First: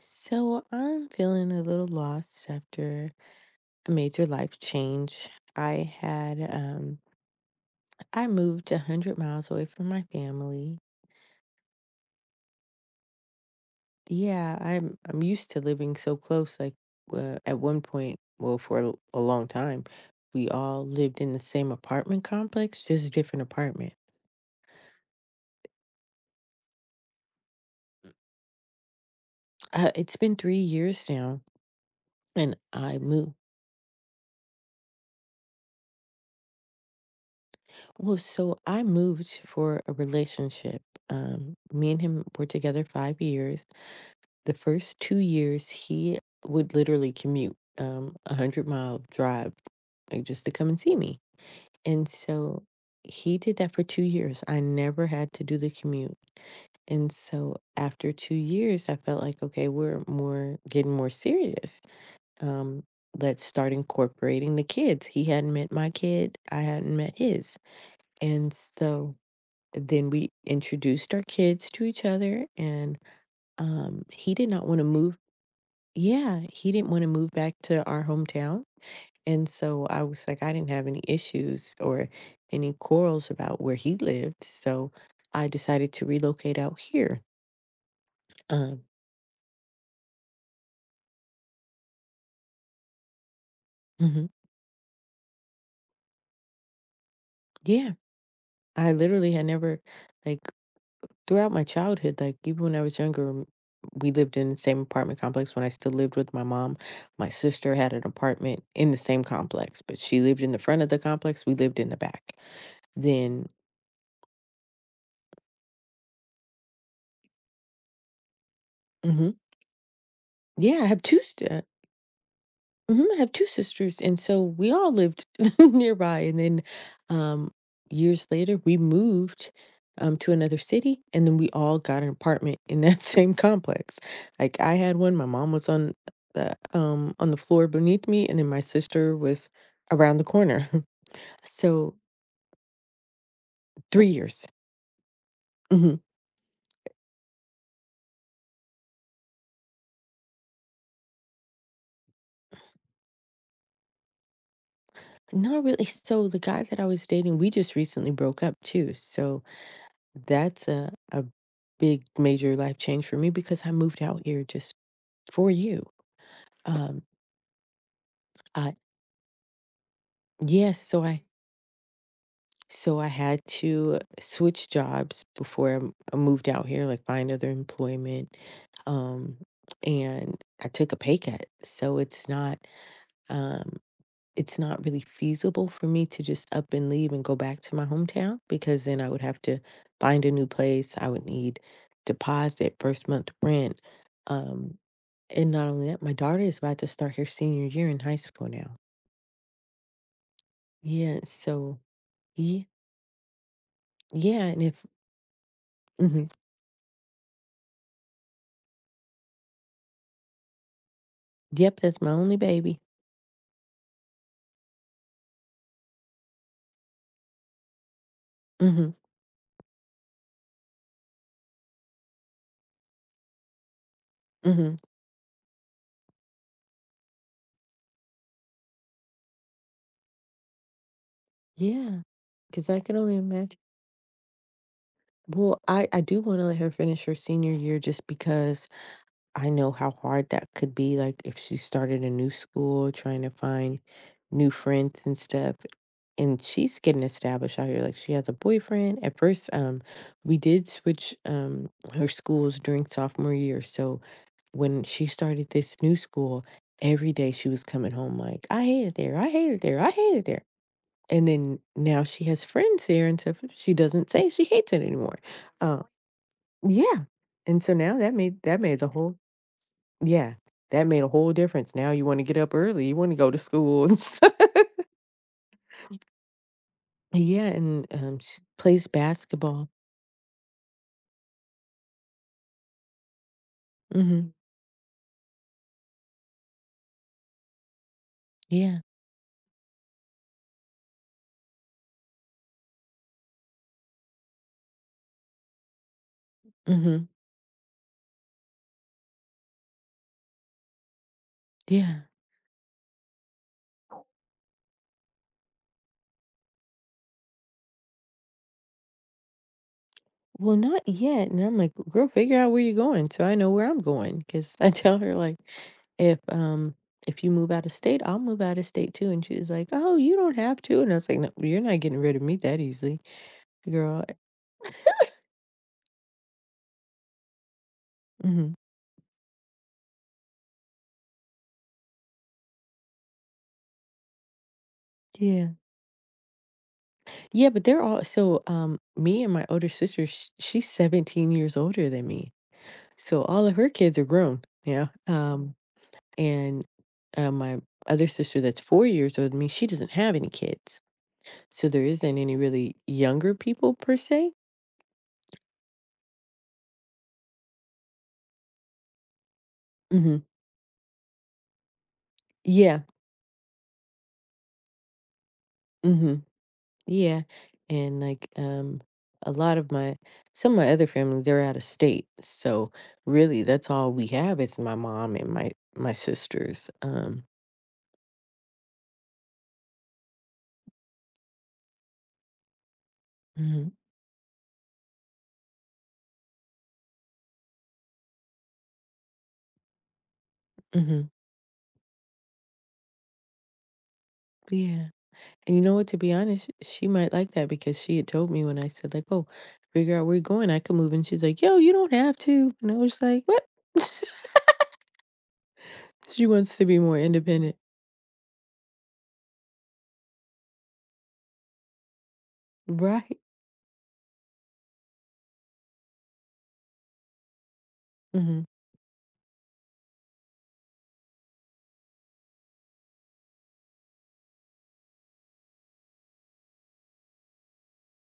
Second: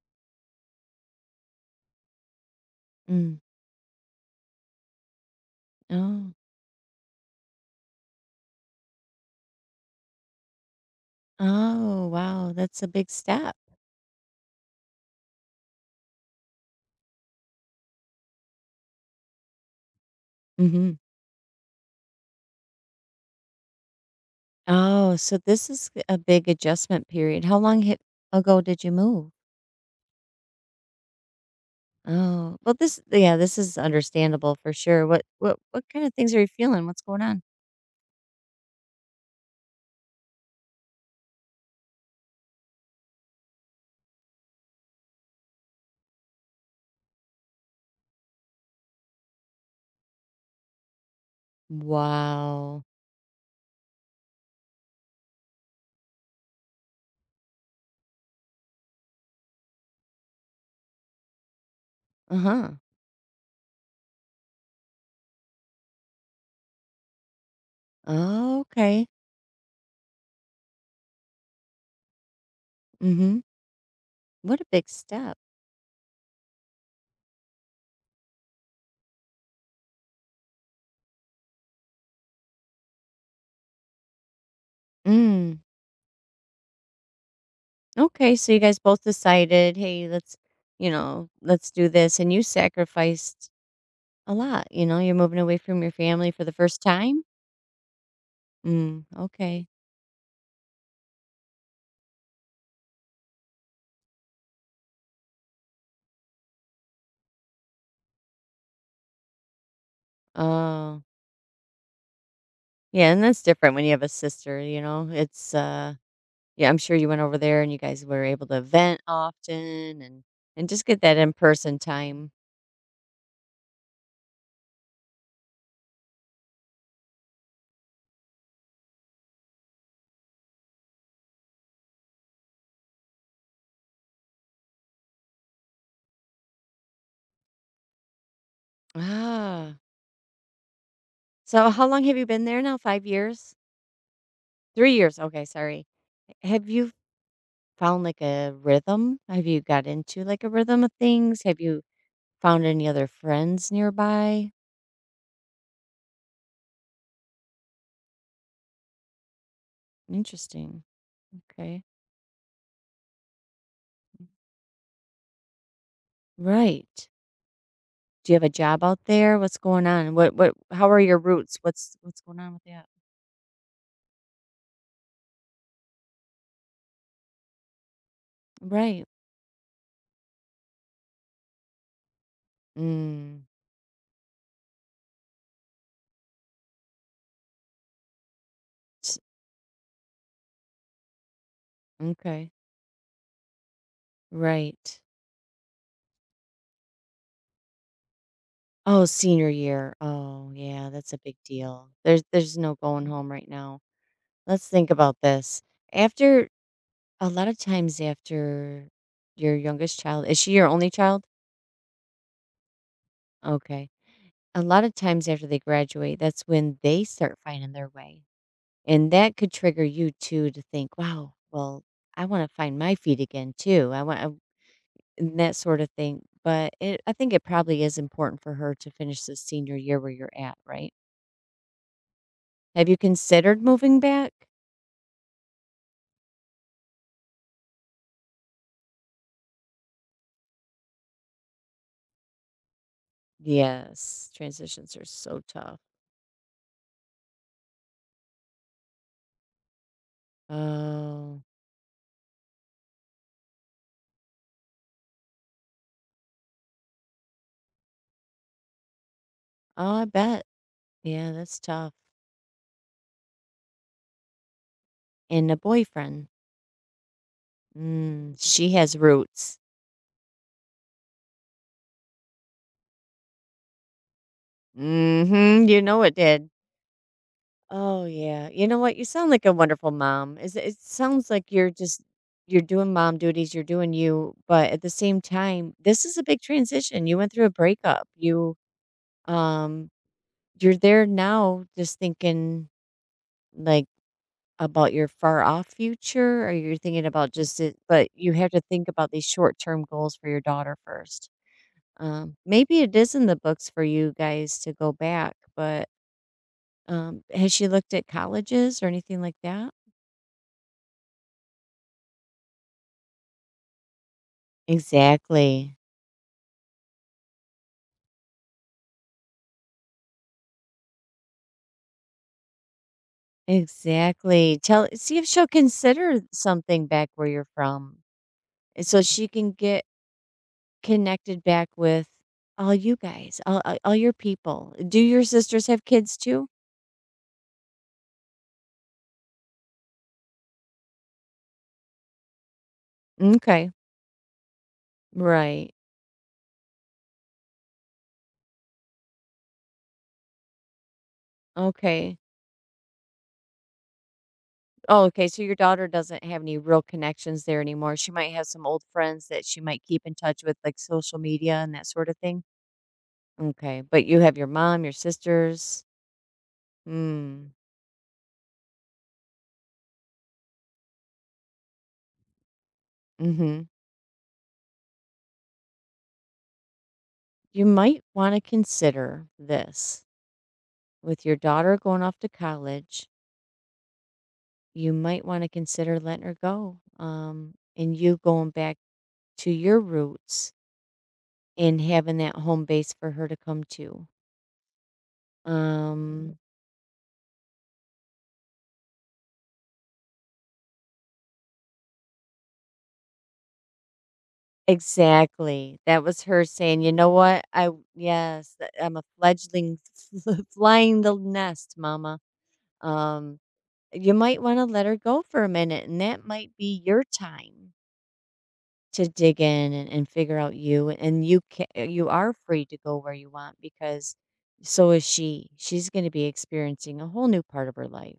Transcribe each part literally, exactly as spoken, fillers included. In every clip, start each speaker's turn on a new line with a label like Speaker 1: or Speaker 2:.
Speaker 1: So I'm feeling a little lost after
Speaker 2: Mm.
Speaker 1: a major life change. I
Speaker 2: Oh.
Speaker 1: had um I moved a hundred miles away from my family.
Speaker 2: Oh, wow, that's a big step.
Speaker 1: Yeah, I'm I'm used to living so close. Like uh, at one point, well, for a, l- a long time, we all
Speaker 2: Mhm.
Speaker 1: lived in the same apartment complex, just a different apartment.
Speaker 2: Oh, so this is a big adjustment period. How long h ago did you move?
Speaker 1: Uh, it's been three years now, and
Speaker 2: Oh, well,
Speaker 1: I
Speaker 2: this
Speaker 1: moved.
Speaker 2: yeah, this is understandable for sure. What what what kind of things are you feeling? What's going on?
Speaker 1: Well, so I moved for a relationship. Um, me and him were together five years. The first two years, he would literally commute, um, a hundred-mile drive, like, just to come and see me, and so
Speaker 2: Wow.
Speaker 1: he did that for two years. I never had to do the commute, and so after two years, I felt like, "Okay, we're more getting more serious.
Speaker 2: Uh-huh.
Speaker 1: Um, let's start incorporating the kids." He hadn't met my kid, I hadn't met his, and
Speaker 2: Oh, okay.
Speaker 1: so then we introduced our kids to each other, and,
Speaker 2: Mhm.
Speaker 1: um, he did
Speaker 2: What a
Speaker 1: not wanna
Speaker 2: big
Speaker 1: move,
Speaker 2: step.
Speaker 1: yeah, he didn't wanna move back to our hometown, and so I was like, I didn't have any issues or any quarrels about where he lived, so I
Speaker 2: Mm.
Speaker 1: decided to relocate out here.
Speaker 2: Okay, so you guys
Speaker 1: Um,
Speaker 2: both decided, "Hey, let's, you know, let's do this." And you sacrificed
Speaker 1: mhm,
Speaker 2: a lot, you know, you're moving away from your family for the first time.
Speaker 1: yeah, I
Speaker 2: Mm,
Speaker 1: literally had
Speaker 2: okay.
Speaker 1: never, like, throughout my childhood, like, even when I was younger, um, we lived in the same apartment complex when I still lived with my mom. My sister had an apartment in the same complex, but she lived in the front of the
Speaker 2: Oh,
Speaker 1: complex, we lived in the back.
Speaker 2: yeah, and that's
Speaker 1: Then,
Speaker 2: different when you have a sister, you know? It's uh Yeah, I'm sure you went over there and you guys were able to vent
Speaker 1: mhm,
Speaker 2: often and and
Speaker 1: yeah, I
Speaker 2: just get
Speaker 1: have
Speaker 2: that
Speaker 1: 2
Speaker 2: in-person time.
Speaker 1: Mhm, I have 2 sisters, and so we all lived nearby, and then, um, years later, we moved, um, to another city, and then we all got an apartment in that same complex. Like, I had one, my mom was on the, um, on the floor beneath me, and then my sister was
Speaker 2: Ah.
Speaker 1: around the corner.
Speaker 2: So how
Speaker 1: So,
Speaker 2: long have you been there now? five years?
Speaker 1: three years.
Speaker 2: three years. Okay, sorry.
Speaker 1: Mhm.
Speaker 2: Have you found like a rhythm? Have you got into like a rhythm of things? Have you found any other friends nearby?
Speaker 1: Not really, so the guy that I was dating, we just recently broke up too, so that's
Speaker 2: Interesting.
Speaker 1: a a
Speaker 2: Okay.
Speaker 1: big major life change for me because I moved out here just for you. Um,
Speaker 2: Right. Do you have a
Speaker 1: I
Speaker 2: job out there? What's going on? What what
Speaker 1: yes,
Speaker 2: how are
Speaker 1: so
Speaker 2: your
Speaker 1: I
Speaker 2: roots? What's what's going on with that?
Speaker 1: so I had to switch jobs before I m- I moved out here, like find other employment.
Speaker 2: Right.
Speaker 1: Um, and I took a pay cut, so it's not
Speaker 2: Mm.
Speaker 1: um, it's not really feasible for me to just up and leave and go back to my hometown because then I
Speaker 2: s-
Speaker 1: would have to find a new place. I would need
Speaker 2: Okay.
Speaker 1: deposit, first month rent. Um,
Speaker 2: Right.
Speaker 1: and not only that, my daughter is about to start her senior year in high school now.
Speaker 2: Oh, senior year. Oh, yeah, that's a
Speaker 1: Yeah,
Speaker 2: big
Speaker 1: so
Speaker 2: deal. There's there's
Speaker 1: Ye
Speaker 2: no going home right now.
Speaker 1: yeah, and
Speaker 2: Let's
Speaker 1: if
Speaker 2: think about this.
Speaker 1: mhm,
Speaker 2: After A lot of times after your youngest child, is she your only child?
Speaker 1: yep, that's my only baby.
Speaker 2: Okay. A lot of times after they graduate, that's when they start finding their way.
Speaker 1: Mhm,
Speaker 2: And that could trigger you too to think, wow, well, I want to find my feet again too. I want I-
Speaker 1: mhm,
Speaker 2: and that sort of thing. But it, I think it probably is important for her to finish this senior year where you're at, right?
Speaker 1: yeah, 'cause I
Speaker 2: Have
Speaker 1: can
Speaker 2: you
Speaker 1: only imagine.
Speaker 2: considered moving back?
Speaker 1: Well, I I do wanna let her finish her senior year just because I know how hard that could be, like, if she started a new school, trying to find
Speaker 2: Yes,
Speaker 1: new
Speaker 2: transitions
Speaker 1: friends
Speaker 2: are
Speaker 1: and
Speaker 2: so
Speaker 1: stuff,
Speaker 2: tough.
Speaker 1: and she's getting established out here, like, she has a boyfriend. At first, um, we did switch,
Speaker 2: Oh,
Speaker 1: um, her schools during sophomore year, so when she started this new school, every day she was coming home like, "I hate it there, I hate it there, I
Speaker 2: oh, I
Speaker 1: hate it there."
Speaker 2: bet.
Speaker 1: And
Speaker 2: Yeah, that's
Speaker 1: then
Speaker 2: tough.
Speaker 1: now she has friends there and stuff, she doesn't say she hates it anymore.
Speaker 2: And a
Speaker 1: Uh,
Speaker 2: boyfriend.
Speaker 1: yeah, and so now that
Speaker 2: Mm,
Speaker 1: made that
Speaker 2: she
Speaker 1: made the
Speaker 2: has
Speaker 1: whole,
Speaker 2: roots.
Speaker 1: yeah, that made a whole difference. Now you wanna get up early, you wanna go to school and stuff.
Speaker 2: Mm-hmm. You know it did.
Speaker 1: Yeah, and,
Speaker 2: Oh,
Speaker 1: um, she
Speaker 2: yeah. You know
Speaker 1: plays
Speaker 2: what? You sound like a
Speaker 1: basketball.
Speaker 2: wonderful mom. Is it It sounds like you're just you're doing mom duties, you're doing
Speaker 1: Mhm.
Speaker 2: you, but at the same time, this is a big transition. You went through a breakup. You
Speaker 1: Yeah.
Speaker 2: um you're there now just thinking like about your far off future or you're thinking
Speaker 1: Mhm.
Speaker 2: about just it, but you have to think about these short-term goals for your daughter first.
Speaker 1: Yeah.
Speaker 2: Um maybe it is in the books for you guys to go back, but um has she looked at colleges or anything like that?
Speaker 1: Well, not yet, and I'm like, "Girl, figure out where you're going so I know where I'm going," going. 'Cause I tell her, like,
Speaker 2: Exactly,
Speaker 1: "If, um, if you move out of state, I'll move out of state too," and she's like, "Oh, you don't have to," and I was like, "No, you're not getting rid of me that easily, girl."
Speaker 2: exactly. Tell See if she'll consider something back where you're from,
Speaker 1: Mhm.
Speaker 2: and so she can get connected back with all you guys, all all all your people. Do your
Speaker 1: Yeah.
Speaker 2: sisters have kids too?
Speaker 1: Yeah, but they're all so, um, me and my older sister, sh she's seventeen years older than me. So all of her
Speaker 2: Okay,
Speaker 1: kids are grown, yeah, um,
Speaker 2: right.
Speaker 1: and, uh, my other sister that's four years older than me, she doesn't have any kids, so there
Speaker 2: Okay.
Speaker 1: isn't any really younger people per se.
Speaker 2: Oh, okay, so your daughter doesn't have any real connections there anymore. She might have some old friends that she might keep in
Speaker 1: Mhm.
Speaker 2: touch with, like social media and that sort of thing?
Speaker 1: Yeah,
Speaker 2: Okay, but you have your mom, your sisters.
Speaker 1: mhm, yeah,
Speaker 2: Mm,
Speaker 1: and, like, um, a lot of my some of my other family, they're out of state, so really
Speaker 2: mhm.
Speaker 1: that's all we have is my mom and my my sisters, um
Speaker 2: You might want to consider this with your daughter going off to college.
Speaker 1: Mhm,
Speaker 2: You might want to consider letting her go um, and you going back to your roots
Speaker 1: mhm,
Speaker 2: and having that home base for her to come to.
Speaker 1: yeah. And you know what? To be
Speaker 2: Um,
Speaker 1: honest, she might like that because she had told me when I said, like, "Oh, figure out where you're going, I could move." And she's like, "Yo, you don't have to." And I was like, "What?"
Speaker 2: exactly. That was
Speaker 1: She
Speaker 2: her
Speaker 1: wants to be
Speaker 2: saying, you
Speaker 1: more
Speaker 2: know what?
Speaker 1: independent.
Speaker 2: I, yes, th- I'm a fledgling flying the nest, mama.
Speaker 1: Right.
Speaker 2: Um, you might want to let her go for a minute, and that might be your time
Speaker 1: Mhm.
Speaker 2: to dig in and, and figure out you and you can you are free to go where you want because so is she she's going to be experiencing a whole new part of her life.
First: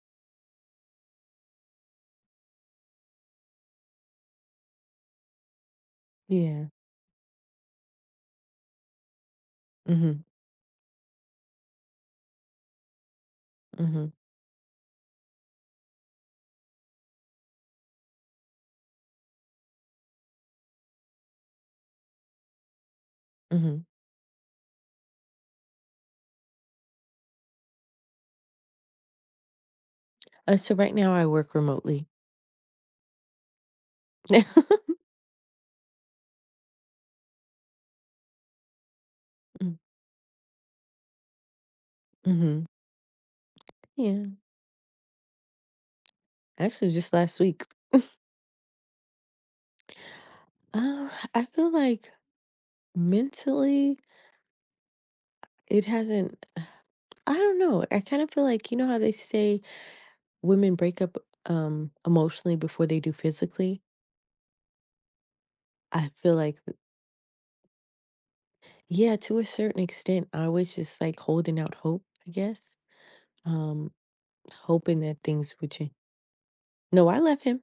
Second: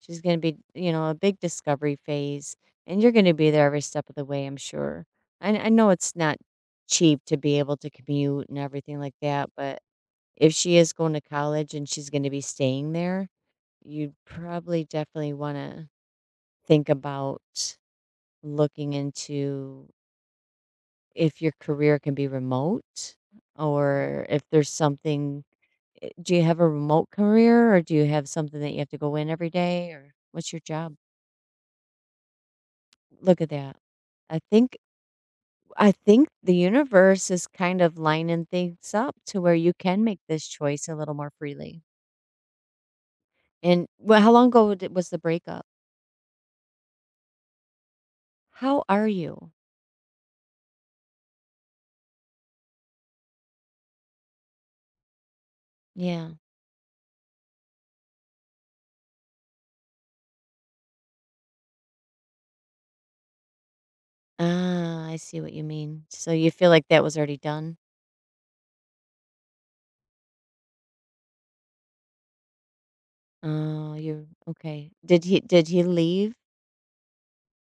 Speaker 2: She's going to be you know a big discovery phase, and you're going to be there every step of the way, I'm sure. I, I know it's not
Speaker 1: Yeah.
Speaker 2: cheap to be able to commute and everything like that, but
Speaker 1: Mhm.
Speaker 2: if she is going to college and she's going to be staying there,
Speaker 1: Mhm.
Speaker 2: you'd probably definitely want to think about looking into if your career can be remote
Speaker 1: Mhm.
Speaker 2: or if there's something eh, do you have a remote career or do you have something that you have to go in every day or what's
Speaker 1: Uh,
Speaker 2: your
Speaker 1: so
Speaker 2: job?
Speaker 1: right now I work remotely.
Speaker 2: Look at that. I think I think the universe is kind of lining things up to where you
Speaker 1: Mm,
Speaker 2: can make this choice a little more freely.
Speaker 1: mhm.
Speaker 2: And well,
Speaker 1: Yeah.
Speaker 2: how long ago did- was the breakup?
Speaker 1: Actually, just last week.
Speaker 2: How are you?
Speaker 1: Uh, I feel like mentally it
Speaker 2: Yeah.
Speaker 1: hasn't. I don't know. I kind of feel like you know how they say women break up um emotionally before they do physically.
Speaker 2: Ah, I see what you mean.
Speaker 1: I
Speaker 2: So
Speaker 1: feel
Speaker 2: you
Speaker 1: like,
Speaker 2: feel like that was already done?
Speaker 1: yeah, to a certain extent, I was just like holding out hope, I guess. Um
Speaker 2: Oh, you're okay.
Speaker 1: hoping that
Speaker 2: Did he
Speaker 1: things
Speaker 2: did
Speaker 1: would
Speaker 2: he
Speaker 1: change.
Speaker 2: leave?
Speaker 1: No, I left him.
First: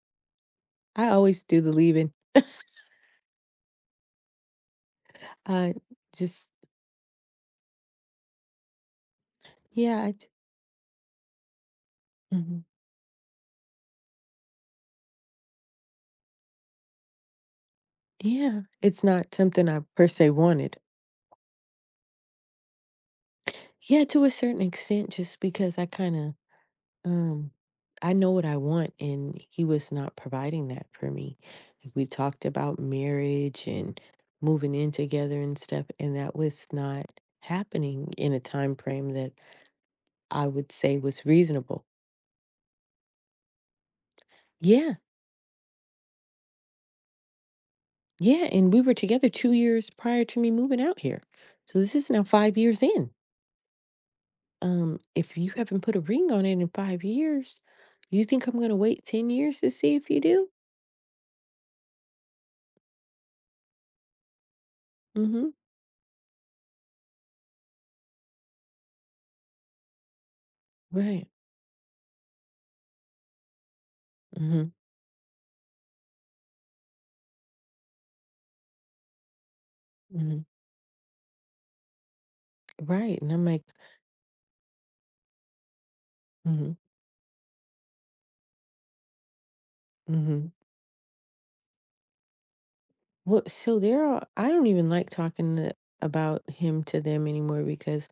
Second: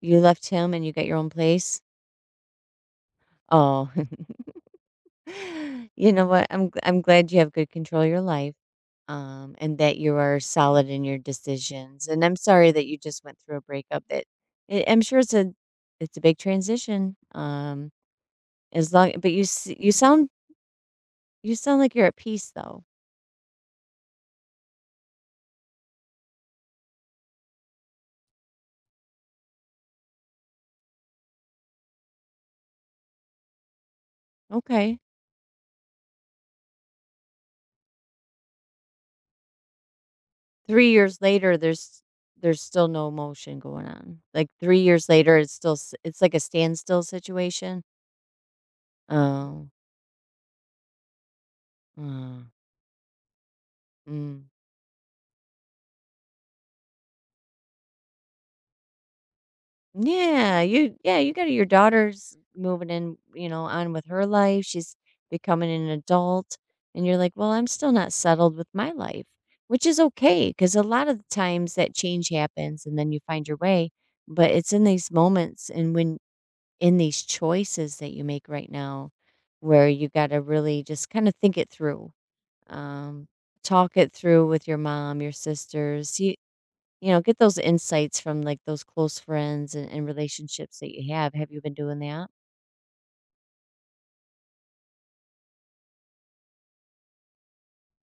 Speaker 2: You left him and you got
Speaker 1: I
Speaker 2: your own
Speaker 1: always do the
Speaker 2: place?
Speaker 1: leaving.
Speaker 2: Oh.
Speaker 1: I
Speaker 2: You know what?
Speaker 1: just
Speaker 2: I'm i I'm glad you have good control of your life, um, and that
Speaker 1: Yeah. I
Speaker 2: you
Speaker 1: j-
Speaker 2: are solid in your decisions, and I'm
Speaker 1: mhm.
Speaker 2: sorry that you just went through a breakup that I I'm sure it's a it's a big transition, um,
Speaker 1: Yeah,
Speaker 2: as
Speaker 1: it's
Speaker 2: long but
Speaker 1: not
Speaker 2: you s
Speaker 1: something I
Speaker 2: you
Speaker 1: per
Speaker 2: sound
Speaker 1: se wanted.
Speaker 2: you sound like you're at peace, though.
Speaker 1: Yeah, to a certain extent just because I kind of Um, I know what I want, and he was not providing that for me. Like, we talked about marriage and moving in
Speaker 2: Okay.
Speaker 1: together and stuff, and that was not happening in a time frame that I would
Speaker 2: three
Speaker 1: say
Speaker 2: years
Speaker 1: was
Speaker 2: later,
Speaker 1: reasonable.
Speaker 2: there's there's still no emotion going on. Like, three
Speaker 1: Yeah,
Speaker 2: years later, it's still s it's like a standstill situation?
Speaker 1: yeah, and we were together two
Speaker 2: Oh.
Speaker 1: years prior to me moving out here, so this is now
Speaker 2: Oh.
Speaker 1: five years in.
Speaker 2: Mm.
Speaker 1: Um, if you haven't put a ring on it in five years, you think I'm gonna wait ten years to see if you do?
Speaker 2: Yeah, you yeah, you got your daughter's moving in, you know, on with her life. She's
Speaker 1: Mm-hmm.
Speaker 2: becoming an adult, and you're like, "Well, I'm still not settled with my life," which is okay, because a lot of the
Speaker 1: Right.
Speaker 2: times that change happens and then you find your way, but
Speaker 1: Mm-hmm.
Speaker 2: it's in these moments and when in these choices that you make right now where you gotta
Speaker 1: Mm-hmm.
Speaker 2: really just kinda think it through.
Speaker 1: Right.
Speaker 2: Um,
Speaker 1: And I'm like.
Speaker 2: Talk it through with your mom, your sisters,
Speaker 1: Mhm,
Speaker 2: you know, get those insights from, like, those close friends and and
Speaker 1: mhm.
Speaker 2: relationships that you have. Have you been doing that?
Speaker 1: Well, so they're all I don't even like talking to about him to them anymore because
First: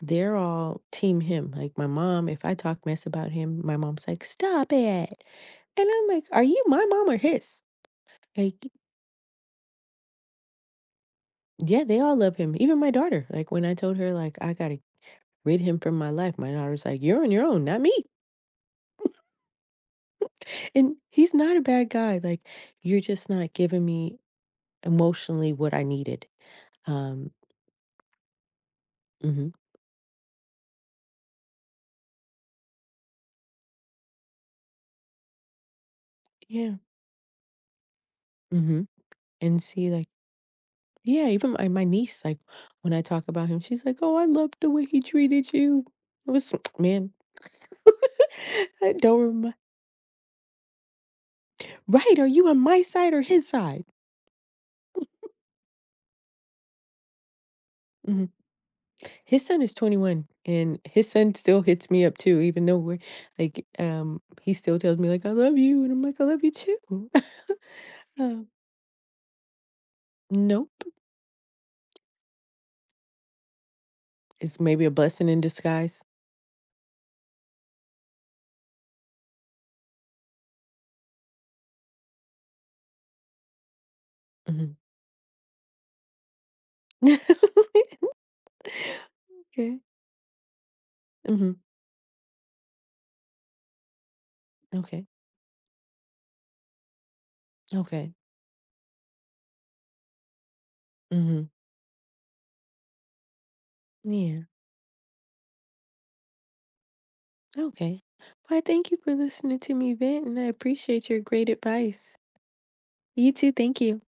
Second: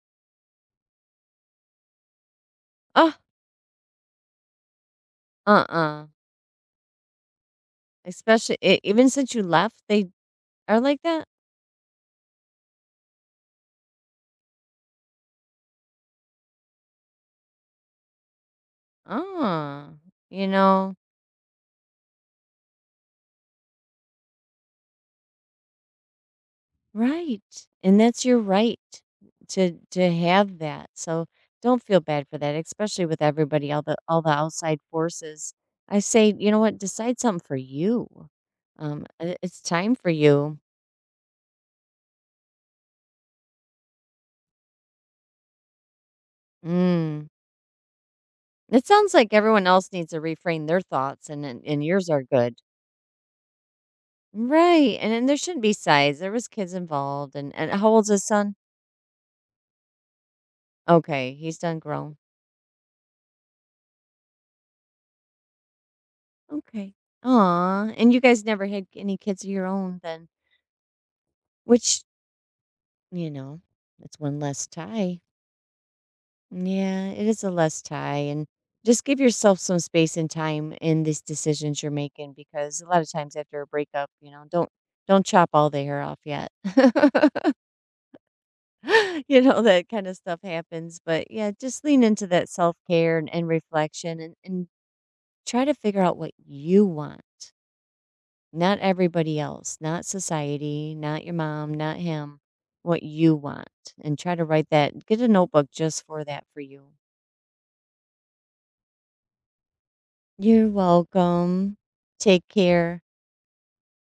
Speaker 1: they're all team him. Like my mom, if I talk mess
Speaker 2: Oh,
Speaker 1: about him, my mom's like, "Stop it." And
Speaker 2: uh-uh.
Speaker 1: I'm like, "Are you my mom or his?"
Speaker 2: Especially
Speaker 1: Like,
Speaker 2: e even since you left, they are like that?
Speaker 1: yeah, they all love him. Even my daughter. Like when I told her like I got to rid him from my life, my daughter's like, "You're on your own, not me."
Speaker 2: Ah, you know?
Speaker 1: And he's not a bad guy. Like you're just not giving me emotionally what I needed. Um,
Speaker 2: Right, and that's your right
Speaker 1: mhm.
Speaker 2: to to have that, so don't feel bad for that, especially with everybody, all the all the outside forces. I say, you know
Speaker 1: Yeah.
Speaker 2: what? Decide something for you.
Speaker 1: Mhm.
Speaker 2: Um, I it's
Speaker 1: And see
Speaker 2: time
Speaker 1: like.
Speaker 2: for you.
Speaker 1: Yeah, even my my niece, like, when I talk about him, she's like, "Oh, I love the way he treated you." It was man.
Speaker 2: Mm. It
Speaker 1: I
Speaker 2: sounds
Speaker 1: don't
Speaker 2: like
Speaker 1: remember.
Speaker 2: everyone else needs to reframe their thoughts and and, and yours
Speaker 1: Right,
Speaker 2: are
Speaker 1: are you
Speaker 2: good.
Speaker 1: on my side or his side?
Speaker 2: Right. And then there shouldn't be sides. There was kids involved and, and how old's his
Speaker 1: Mhm.
Speaker 2: son?
Speaker 1: His son is twenty-one, and his
Speaker 2: Okay.
Speaker 1: son
Speaker 2: He's
Speaker 1: still
Speaker 2: done
Speaker 1: hits me
Speaker 2: grown.
Speaker 1: up too, even though we're, like, um, he still tells me, like, "I love you," and I'm like, "I love you
Speaker 2: Okay.
Speaker 1: too."
Speaker 2: Aw. And you guys
Speaker 1: Um,
Speaker 2: never had any kids of your own then.
Speaker 1: nope.
Speaker 2: Which, you know, it's one
Speaker 1: It's
Speaker 2: less
Speaker 1: maybe a
Speaker 2: tie.
Speaker 1: blessing in disguise.
Speaker 2: Yeah, it is a less tie. And just give yourself some space and time in these decisions you're making because a lot of times after a breakup, you know, don't
Speaker 1: Mhm.
Speaker 2: don't chop all the hair off yet. You know
Speaker 1: Okay.
Speaker 2: that kind of stuff happens, but yeah,
Speaker 1: Mhm.
Speaker 2: just lean into that self-care and, and reflection and, and
Speaker 1: Okay.
Speaker 2: try to figure out what you want,
Speaker 1: Okay.
Speaker 2: not everybody else, not society, not your
Speaker 1: Mhm.
Speaker 2: mom, not him. What you want, and try to
Speaker 1: Yeah.
Speaker 2: write that. Get a notebook just for that, for you.
Speaker 1: Okay. Well, I thank you for listening to me vent, and I
Speaker 2: You're
Speaker 1: appreciate your great
Speaker 2: welcome.
Speaker 1: advice.
Speaker 2: Take care.
Speaker 1: You too. Thank you.